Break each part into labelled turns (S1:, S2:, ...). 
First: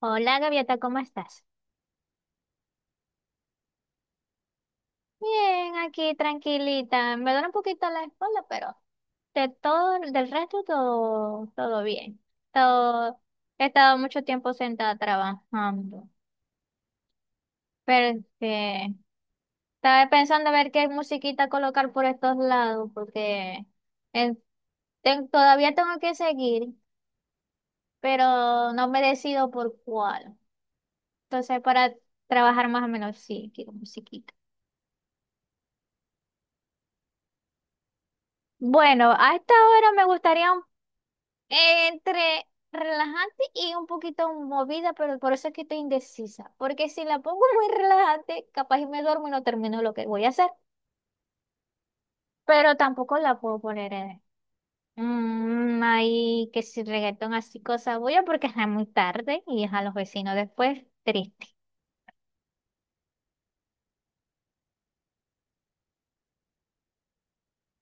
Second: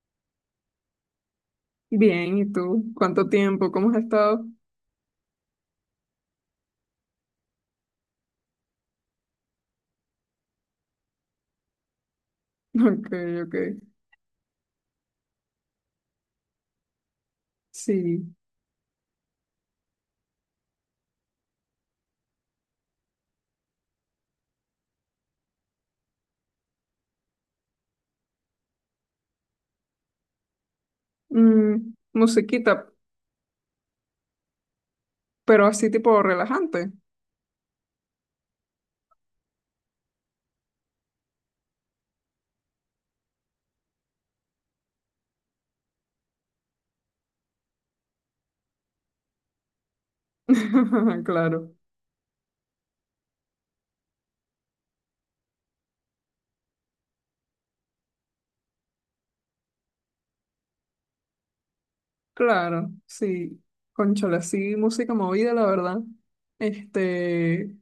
S1: Hola, Gaviota, ¿cómo estás?
S2: Bien, ¿y tú? ¿Cuánto tiempo? ¿Cómo has estado?
S1: Bien, aquí tranquilita. Me duele un poquito la espalda, pero de todo, del resto todo, todo bien.
S2: Ok,
S1: Todo,
S2: ok.
S1: he estado mucho tiempo sentada trabajando. Pero
S2: Sí.
S1: este, estaba pensando a ver qué musiquita colocar por estos lados, porque eh, todavía tengo que seguir, pero no me decido por cuál. Entonces, para
S2: Mm,
S1: trabajar más o
S2: musiquita,
S1: menos, sí, quiero musiquita.
S2: pero así tipo relajante.
S1: Bueno, a esta hora me gustaría entre relajante y un poquito movida, pero por eso es que estoy indecisa. Porque si la pongo muy relajante, capaz y me duermo y no termino lo que voy a hacer.
S2: Claro,
S1: Pero tampoco la puedo poner en, ahí, que si reggaetón así, cosas voy a porque es muy tarde y es a los vecinos después, triste.
S2: claro, sí. Cónchale, sí, música movida, la verdad. Este,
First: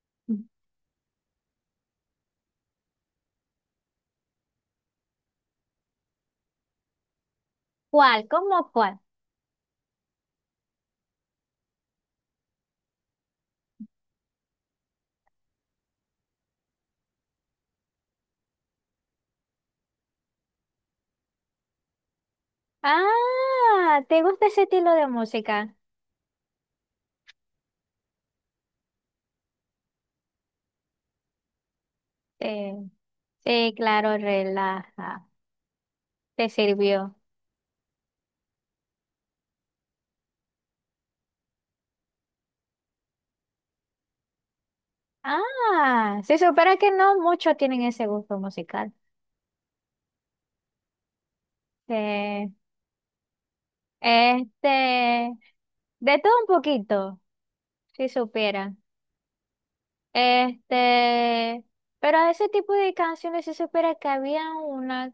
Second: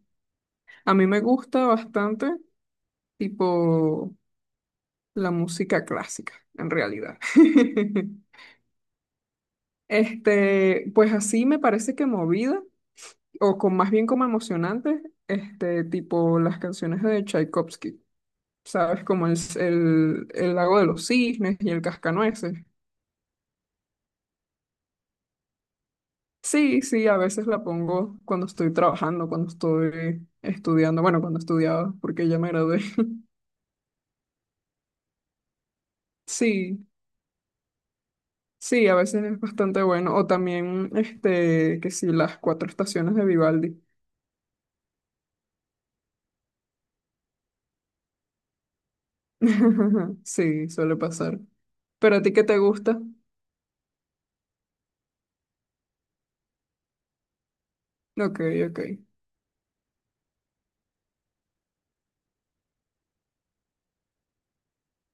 S2: a mí me gusta bastante, tipo, la música clásica, en realidad.
S1: ¿Cuál? ¿Cómo cuál?
S2: Pues así me parece que movida, o con más bien como emocionante, tipo las canciones de Tchaikovsky. ¿Sabes? Como el lago de los cisnes y el cascanueces.
S1: Ah, ¿te gusta ese estilo de música?
S2: Sí, sí, a veces la pongo cuando estoy trabajando, cuando estoy estudiando, bueno, cuando estudiaba, porque ya me gradué.
S1: Sí, sí, claro, relaja. Te
S2: Sí,
S1: sirvió.
S2: sí, a veces es bastante bueno. O también, que sí, las cuatro estaciones de Vivaldi.
S1: Ah, si supera que no muchos tienen ese gusto musical.
S2: Sí, suele pasar. ¿Pero a ti qué
S1: Eh,
S2: te gusta?
S1: este, de todo un poquito, si
S2: Ok,
S1: supieran.
S2: ok.
S1: Este, pero a ese tipo de canciones se supera que había una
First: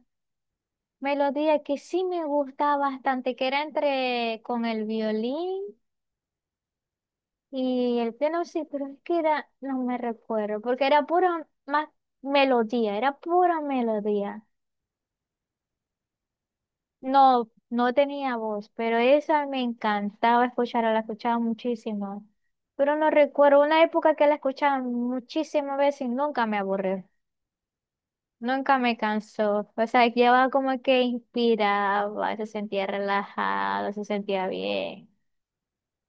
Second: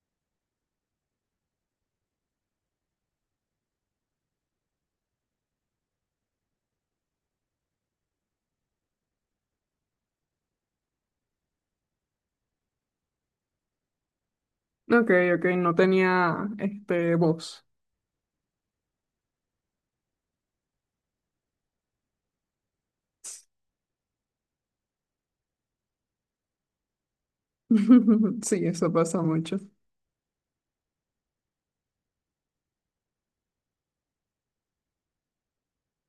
S1: melodía que sí me gustaba bastante, que era entre con el violín y el piano, sí, pero es que era, no me recuerdo, porque era pura más melodía, era pura melodía.
S2: Ok, ok, no tenía,
S1: No,
S2: voz.
S1: no tenía voz, pero esa me encantaba escucharla, la escuchaba muchísimo. Pero no recuerdo una época que la escuchaba muchísimas veces y nunca me aburrió,
S2: Sí,
S1: nunca
S2: eso
S1: me
S2: pasa mucho.
S1: cansó. O sea, llevaba como que inspiraba, se sentía relajado, se sentía bien.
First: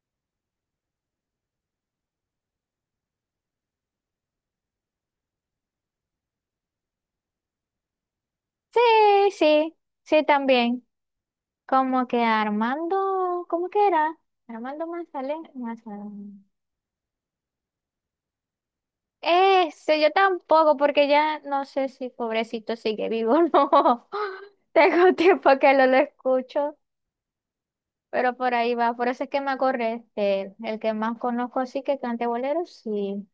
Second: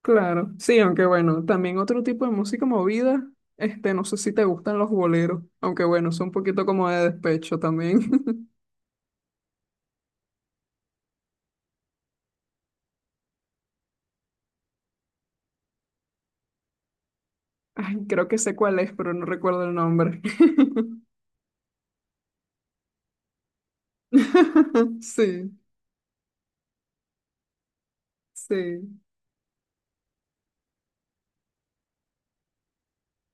S2: Claro, sí, aunque bueno, también otro tipo de música movida, no sé si te gustan los boleros, aunque bueno, son un poquito como de despecho también.
S1: Sí, sí, sí también. Como que Armando, ¿cómo que era? Armando Manzanero.
S2: Ay, creo que sé cuál es, pero no recuerdo el
S1: Eso, yo
S2: nombre.
S1: tampoco, porque ya no sé si pobrecito sigue vivo o no. Tengo tiempo
S2: Sí,
S1: que no lo escucho, pero por ahí va.
S2: sí,
S1: Por eso es que me acordé de él. El que más conozco sí que cante bolero, sí.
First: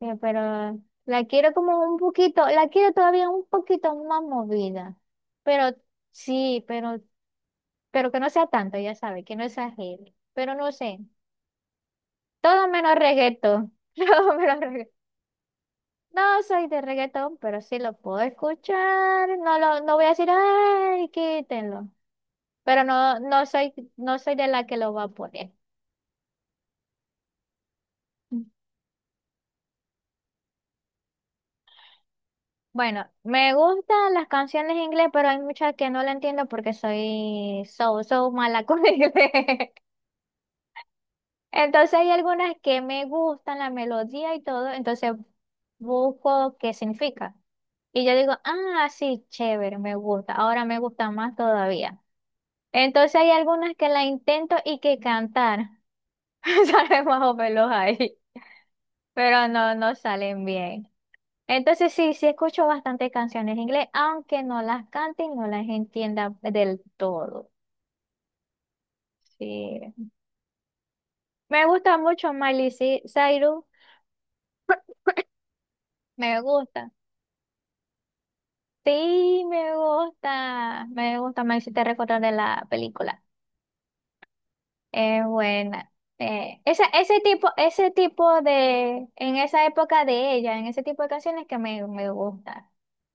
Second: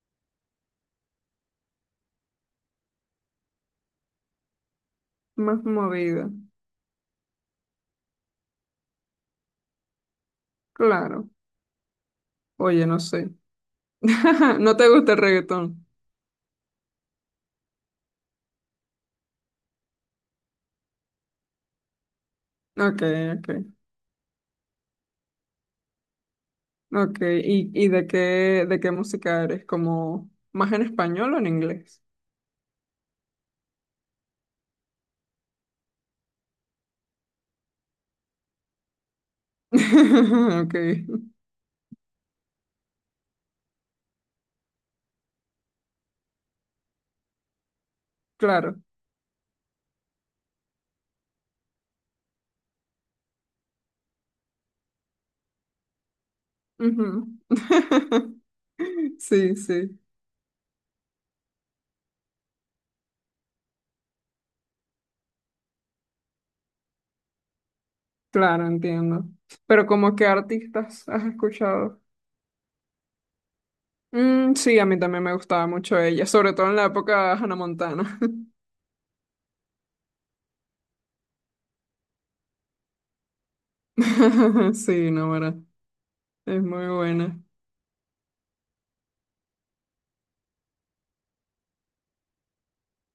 S1: Pero la quiero como un poquito, la quiero todavía un poquito más movida.
S2: más
S1: Pero
S2: movida,
S1: sí, pero que no sea tanto, ya sabe, que no exagere. Pero no sé,
S2: claro.
S1: todo
S2: Oye,
S1: menos
S2: no sé.
S1: reggaetón. Todo menos
S2: ¿No te
S1: reggaetón.
S2: gusta el reggaetón?
S1: No soy de reggaetón, pero sí lo puedo escuchar. No lo, no voy a decir, ay, quítenlo. Pero
S2: Ok,
S1: no, no
S2: ok,
S1: soy, no soy de la que lo va a poner.
S2: ok. ¿Y de qué música eres? ¿Como más en español o en inglés?
S1: Bueno, me gustan las canciones en inglés, pero hay muchas que no la entiendo porque soy so mala con el inglés.
S2: Ok,
S1: Entonces hay algunas que me gustan, la melodía y todo, entonces busco qué significa. Y yo digo,
S2: claro.
S1: ah, sí, chévere, me gusta, ahora me gusta más todavía. Entonces hay algunas que la intento y que cantar, salen más
S2: Ujú.
S1: o menos ahí, pero
S2: Sí,
S1: no, no
S2: sí,
S1: salen bien. Entonces sí, sí escucho bastante canciones en inglés, aunque no las cante y no las entienda del todo.
S2: claro, entiendo. ¿Pero
S1: Sí.
S2: como qué artistas has
S1: Me gusta
S2: escuchado?
S1: mucho Miley Cyrus,
S2: Mm, sí, a mí también me gustaba mucho ella,
S1: me
S2: sobre todo en la
S1: gusta.
S2: época de Hannah Montana.
S1: Sí, me gusta, me gusta, me hiciste recordar de la película.
S2: Sí,
S1: Es
S2: no, ¿verdad?
S1: buena.
S2: Es
S1: Esa,
S2: muy buena.
S1: ese tipo de, en esa época de ella, en ese tipo de canciones que me gusta,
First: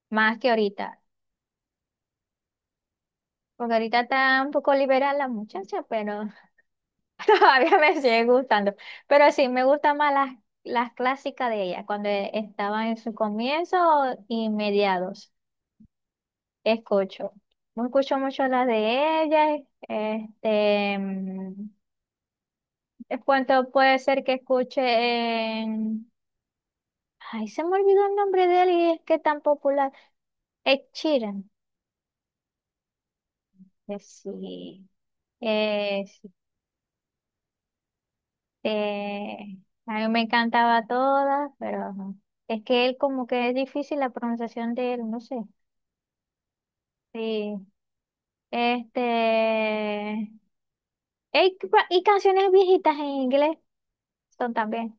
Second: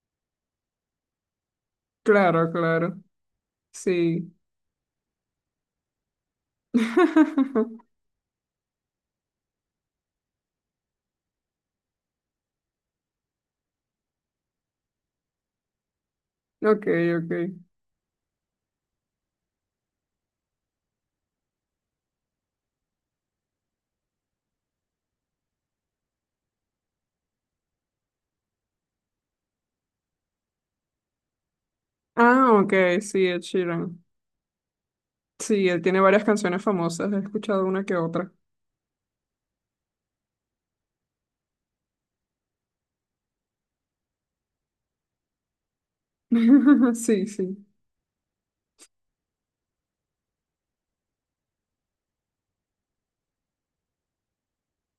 S1: más que ahorita.
S2: Claro, claro.
S1: Porque ahorita
S2: Sí.
S1: está un poco liberal la muchacha, pero todavía me sigue gustando. Pero sí, me gustan más las clásicas de ella, cuando estaba en su comienzo y mediados.
S2: Ok,
S1: Escucho,
S2: ok.
S1: no escucho mucho las de ella. Este, en cuanto puede ser que escuche en... Ay, se me olvidó el nombre de él y es que tan popular. Ed Sheeran.
S2: Ah, ok, sí, Ed Sheeran.
S1: Sí.
S2: Sí, él tiene varias
S1: Este,
S2: canciones famosas, he escuchado una que otra.
S1: a mí me encantaba todas, pero ajá, es que él como que es difícil la pronunciación de él, no sé.
S2: Sí, sí.
S1: Sí. Este, y, y canciones viejitas en inglés son también.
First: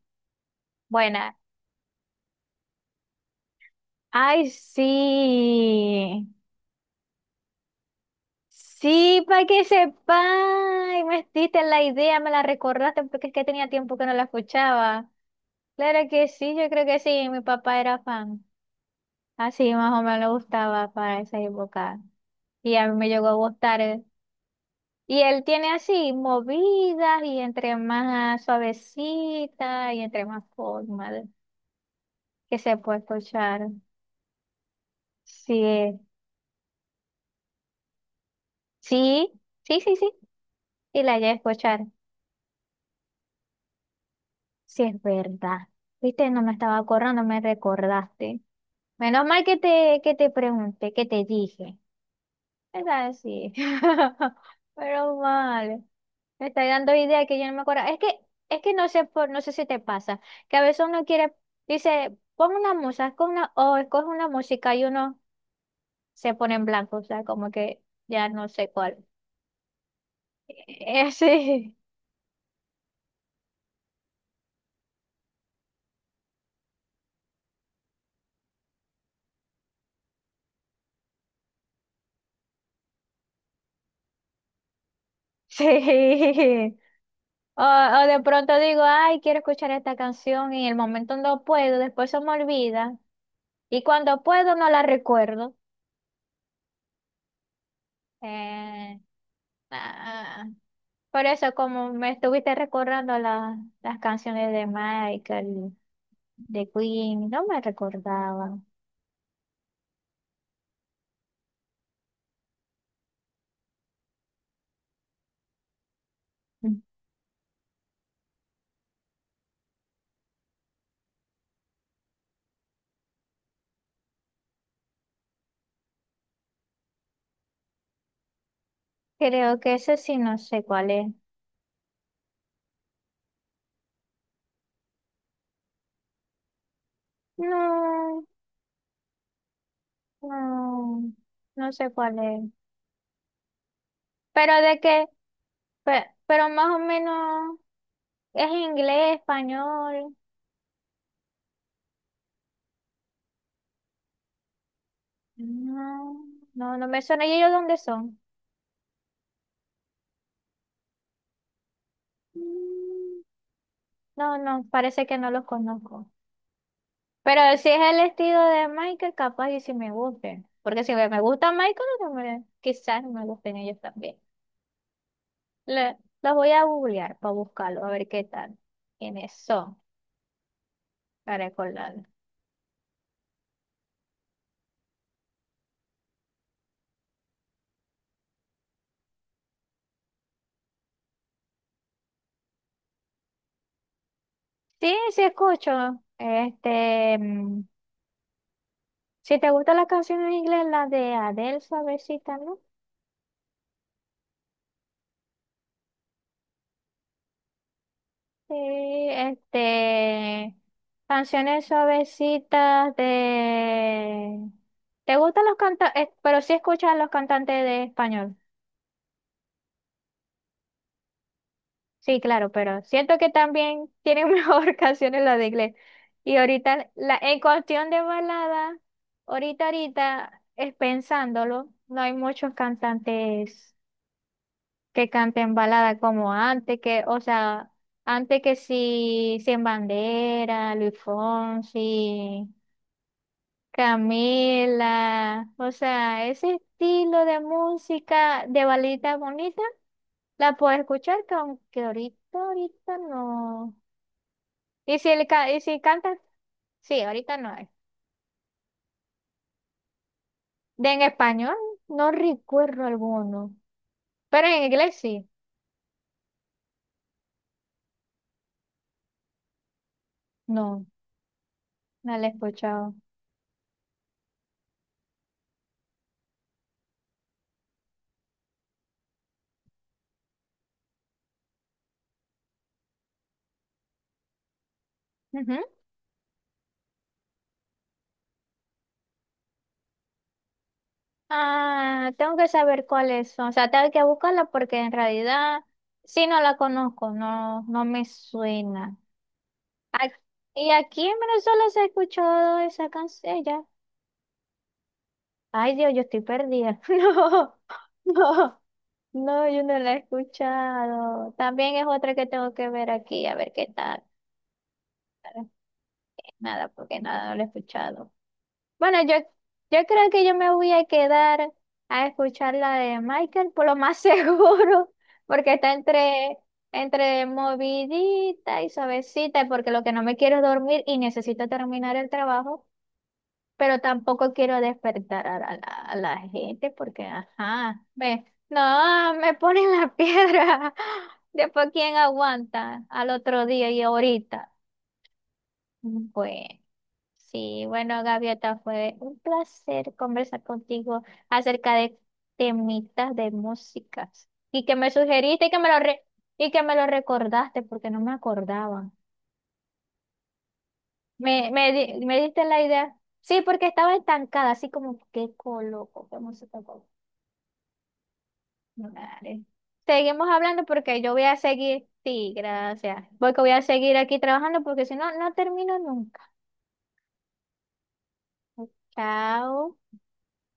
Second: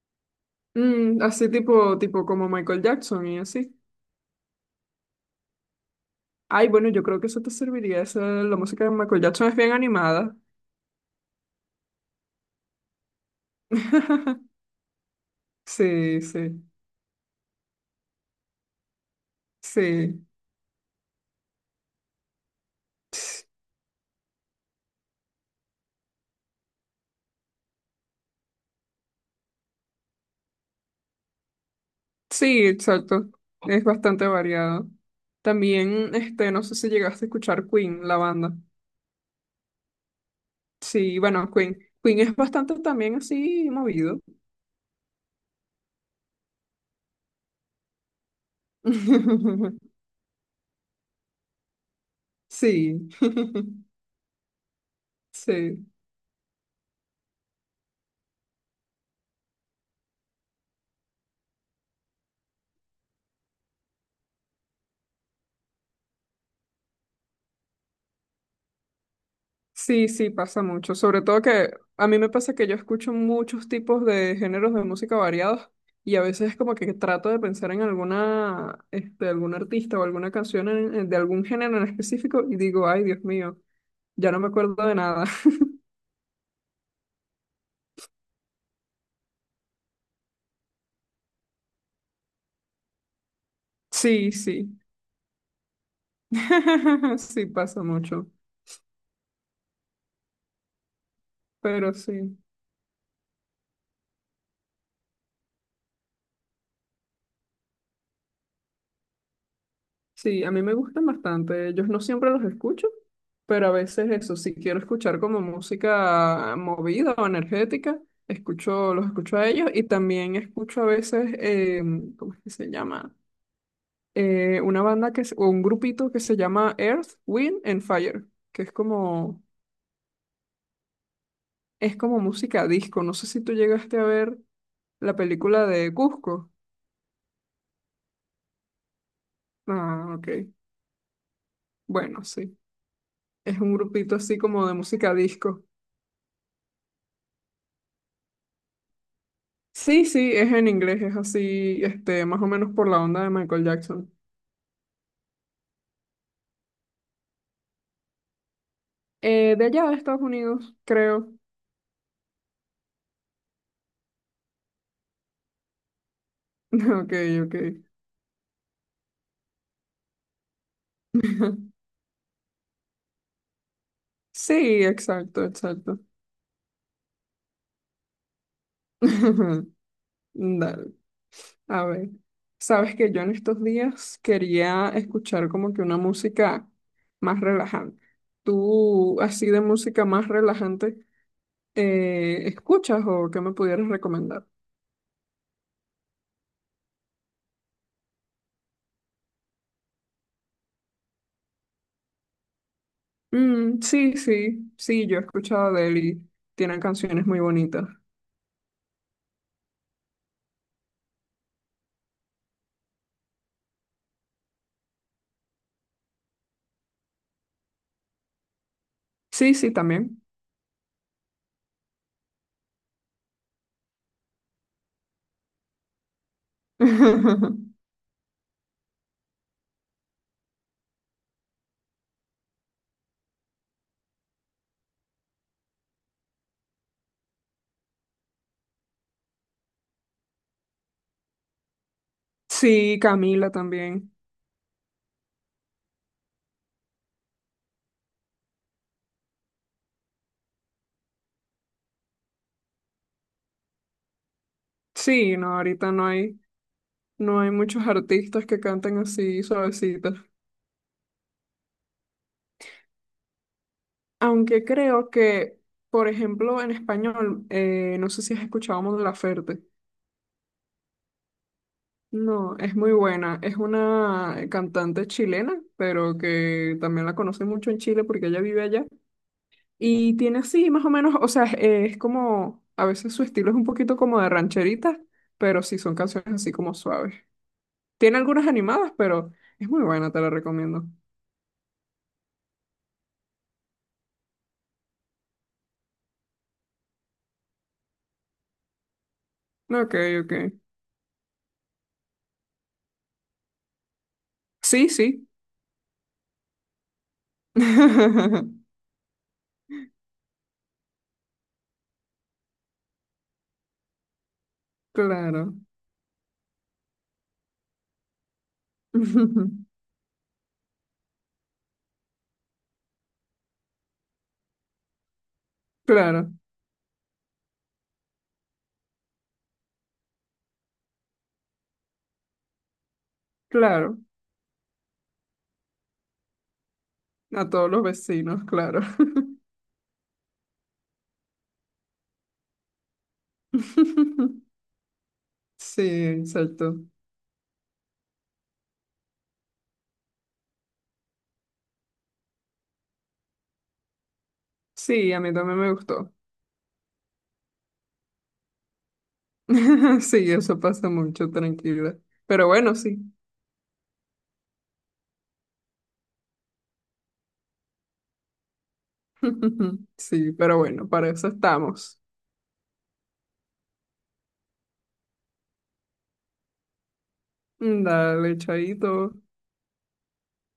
S1: Bueno,
S2: Mm, así tipo, tipo como Michael Jackson y así.
S1: ay, sí.
S2: Ay, bueno, yo creo que eso te serviría. Esa, la música de Michael
S1: Sí, para
S2: Jackson es
S1: que
S2: bien
S1: sepa.
S2: animada.
S1: Ay, me diste la idea, me la recordaste porque es que tenía tiempo que no la escuchaba. Claro
S2: Sí,
S1: que sí,
S2: sí,
S1: yo creo que sí, mi papá era fan. Así más o menos le
S2: sí.
S1: gustaba para esa época. Y a mí me llegó a gustar. Eh. Y él tiene así movidas y entre más suavecita y entre más que
S2: Sí,
S1: se puede
S2: exacto.
S1: escuchar.
S2: Es bastante variado.
S1: Sí,
S2: También, no sé si llegaste a escuchar Queen, la banda.
S1: sí, sí. Y la
S2: Sí,
S1: llegué a
S2: bueno, Queen.
S1: escuchar.
S2: Queen es bastante también así movido.
S1: Sí, es verdad. Viste, no me estaba acordando, me recordaste. Menos mal que te pregunté, que te dije. Es
S2: Sí,
S1: así, pero mal.
S2: sí.
S1: Me está dando idea que yo no me acuerdo. Es que no sé por, no sé si te pasa. Que a veces uno quiere, dice, pon una música, con una, o escoge una música y uno se pone en blanco. O sea, como que ya no sé cuál.
S2: Sí, sí, pasa mucho. Sobre todo que
S1: Sí,
S2: a mí me pasa que yo escucho muchos tipos de géneros de música variados y a veces es como que trato de pensar en alguna, algún artista o alguna canción de algún género en específico y digo, ay, Dios mío, ya no me acuerdo de nada.
S1: sí. O, o de pronto digo, ay, quiero escuchar esta canción y en el momento no puedo, después se me olvida. Y cuando
S2: Sí,
S1: puedo no
S2: sí.
S1: la recuerdo.
S2: Sí, pasa mucho.
S1: Eh, ah, por eso,
S2: Pero
S1: como me
S2: sí.
S1: estuviste recordando las canciones de Michael, de Queen, no me recordaba.
S2: Sí, a mí me gustan bastante. Ellos no siempre los escucho, pero a veces eso, si quiero escuchar como música movida o energética, escucho, los escucho a ellos y también escucho a veces, ¿cómo es que se llama? Una banda o un grupito que se llama Earth, Wind and Fire, que
S1: Creo que ese sí no sé cuál es.
S2: es como música disco. No sé si tú llegaste a ver la película de Cusco.
S1: No,
S2: Ah, ok.
S1: no, no sé cuál
S2: Bueno,
S1: es.
S2: sí. Es un grupito así
S1: Pero
S2: como de
S1: de qué,
S2: música disco.
S1: pero más o menos es inglés,
S2: Sí,
S1: español.
S2: sí, es en inglés, es así, más o menos por la onda de Michael Jackson.
S1: No, no, no me suena. ¿Y ellos dónde son?
S2: De allá de Estados Unidos, creo.
S1: Mm, no, no, parece que no los conozco.
S2: Ok,
S1: Pero
S2: ok.
S1: si es el estilo de Michael, capaz y si me gusten. Porque si me gusta Michael, quizás no me gusten ellos también.
S2: Sí, exacto, exacto.
S1: Los voy a googlear para buscarlo, a ver qué tal. ¿Quiénes son?
S2: Dale,
S1: Para
S2: a
S1: recordar.
S2: ver. Sabes que yo en estos días quería escuchar como que una música más relajante. ¿Tú, así de música más relajante, escuchas o qué me pudieras recomendar?
S1: Sí, sí escucho. Este, si te gustan las canciones en inglés, las de Adele, suavecita, ¿no?
S2: Mm, sí, sí, sí, yo he escuchado de él y tienen canciones muy bonitas.
S1: Sí, este, canciones suavecitas de... ¿Te gustan los cantantes? Pero sí escuchas los cantantes de español.
S2: Sí, sí, también.
S1: Sí, claro, pero siento que también tienen mejor canciones las de inglés. Y ahorita, la, en cuestión de balada, ahorita, ahorita, es pensándolo, no hay muchos cantantes que canten balada como antes, que, o sea, antes que sí, Sin Bandera, Luis Fonsi.
S2: Sí, Camila también.
S1: Camila, o sea, ese estilo de música de balita bonita la puedo escuchar, que aunque ahorita, ahorita no. Y si, el,
S2: Sí, no,
S1: y si
S2: ahorita no
S1: canta,
S2: hay,
S1: sí, ahorita
S2: no
S1: no
S2: hay
S1: hay.
S2: muchos artistas que canten así suavecitos.
S1: De en español, no recuerdo alguno, pero en
S2: Aunque
S1: inglés
S2: creo
S1: sí,
S2: que, por ejemplo, en español, no sé si has escuchado Mon Laferte.
S1: no, no la he
S2: No, es muy
S1: escuchado.
S2: buena. Es una cantante chilena, pero que también la conoce mucho en Chile porque ella vive allá. Y tiene así, más o menos, o sea, es como, a veces su estilo es un poquito como de rancherita,
S1: Ujú.
S2: pero sí son canciones así como suaves. Tiene algunas animadas, pero es muy buena, te la recomiendo.
S1: Ah, tengo que saber cuáles son, o sea, tengo que buscarla porque en realidad, sí, no la conozco, no, no me suena.
S2: Ok,
S1: Ac-
S2: ok.
S1: Y aquí en Venezuela se ha escuchado esa canción ya.
S2: Sí, sí.
S1: Ay, Dios, yo estoy perdida. No, no, no, yo no la he escuchado. También es otra que tengo que ver aquí, a ver qué tal.
S2: Claro.
S1: Nada, porque nada, no la he escuchado. Bueno, yo, yo creo que yo me voy a quedar a escuchar la de Michael, por lo más seguro, porque está
S2: Claro,
S1: entre, entre movidita y suavecita, porque lo que no me quiero es dormir y necesito terminar el trabajo. Pero
S2: claro.
S1: tampoco quiero despertar a, la, a la gente porque,
S2: A todos
S1: ajá,
S2: los
S1: ve,
S2: vecinos, claro.
S1: no, me ponen la piedra. Después, ¿quién aguanta al otro día y ahorita?
S2: Sí,
S1: Pues
S2: exacto.
S1: sí, bueno, Gaviota, fue un placer conversar contigo acerca de temitas de músicas y que me
S2: Sí, a mí
S1: sugeriste y que
S2: también
S1: me
S2: me
S1: lo,
S2: gustó.
S1: y que me lo recordaste porque no me acordaba.
S2: Sí, eso pasa mucho,
S1: Me,
S2: tranquila.
S1: me diste
S2: Pero
S1: la
S2: bueno,
S1: idea.
S2: sí.
S1: Sí, porque estaba estancada, así como, ¿qué coloco? ¿Qué música coloco? Dale. Seguimos
S2: Sí, pero
S1: hablando
S2: bueno,
S1: porque
S2: para
S1: yo voy
S2: eso
S1: a seguir.
S2: estamos.
S1: Sí, gracias. Voy que voy a seguir aquí trabajando porque si no, no termino nunca.
S2: Dale, chaito.
S1: Chao.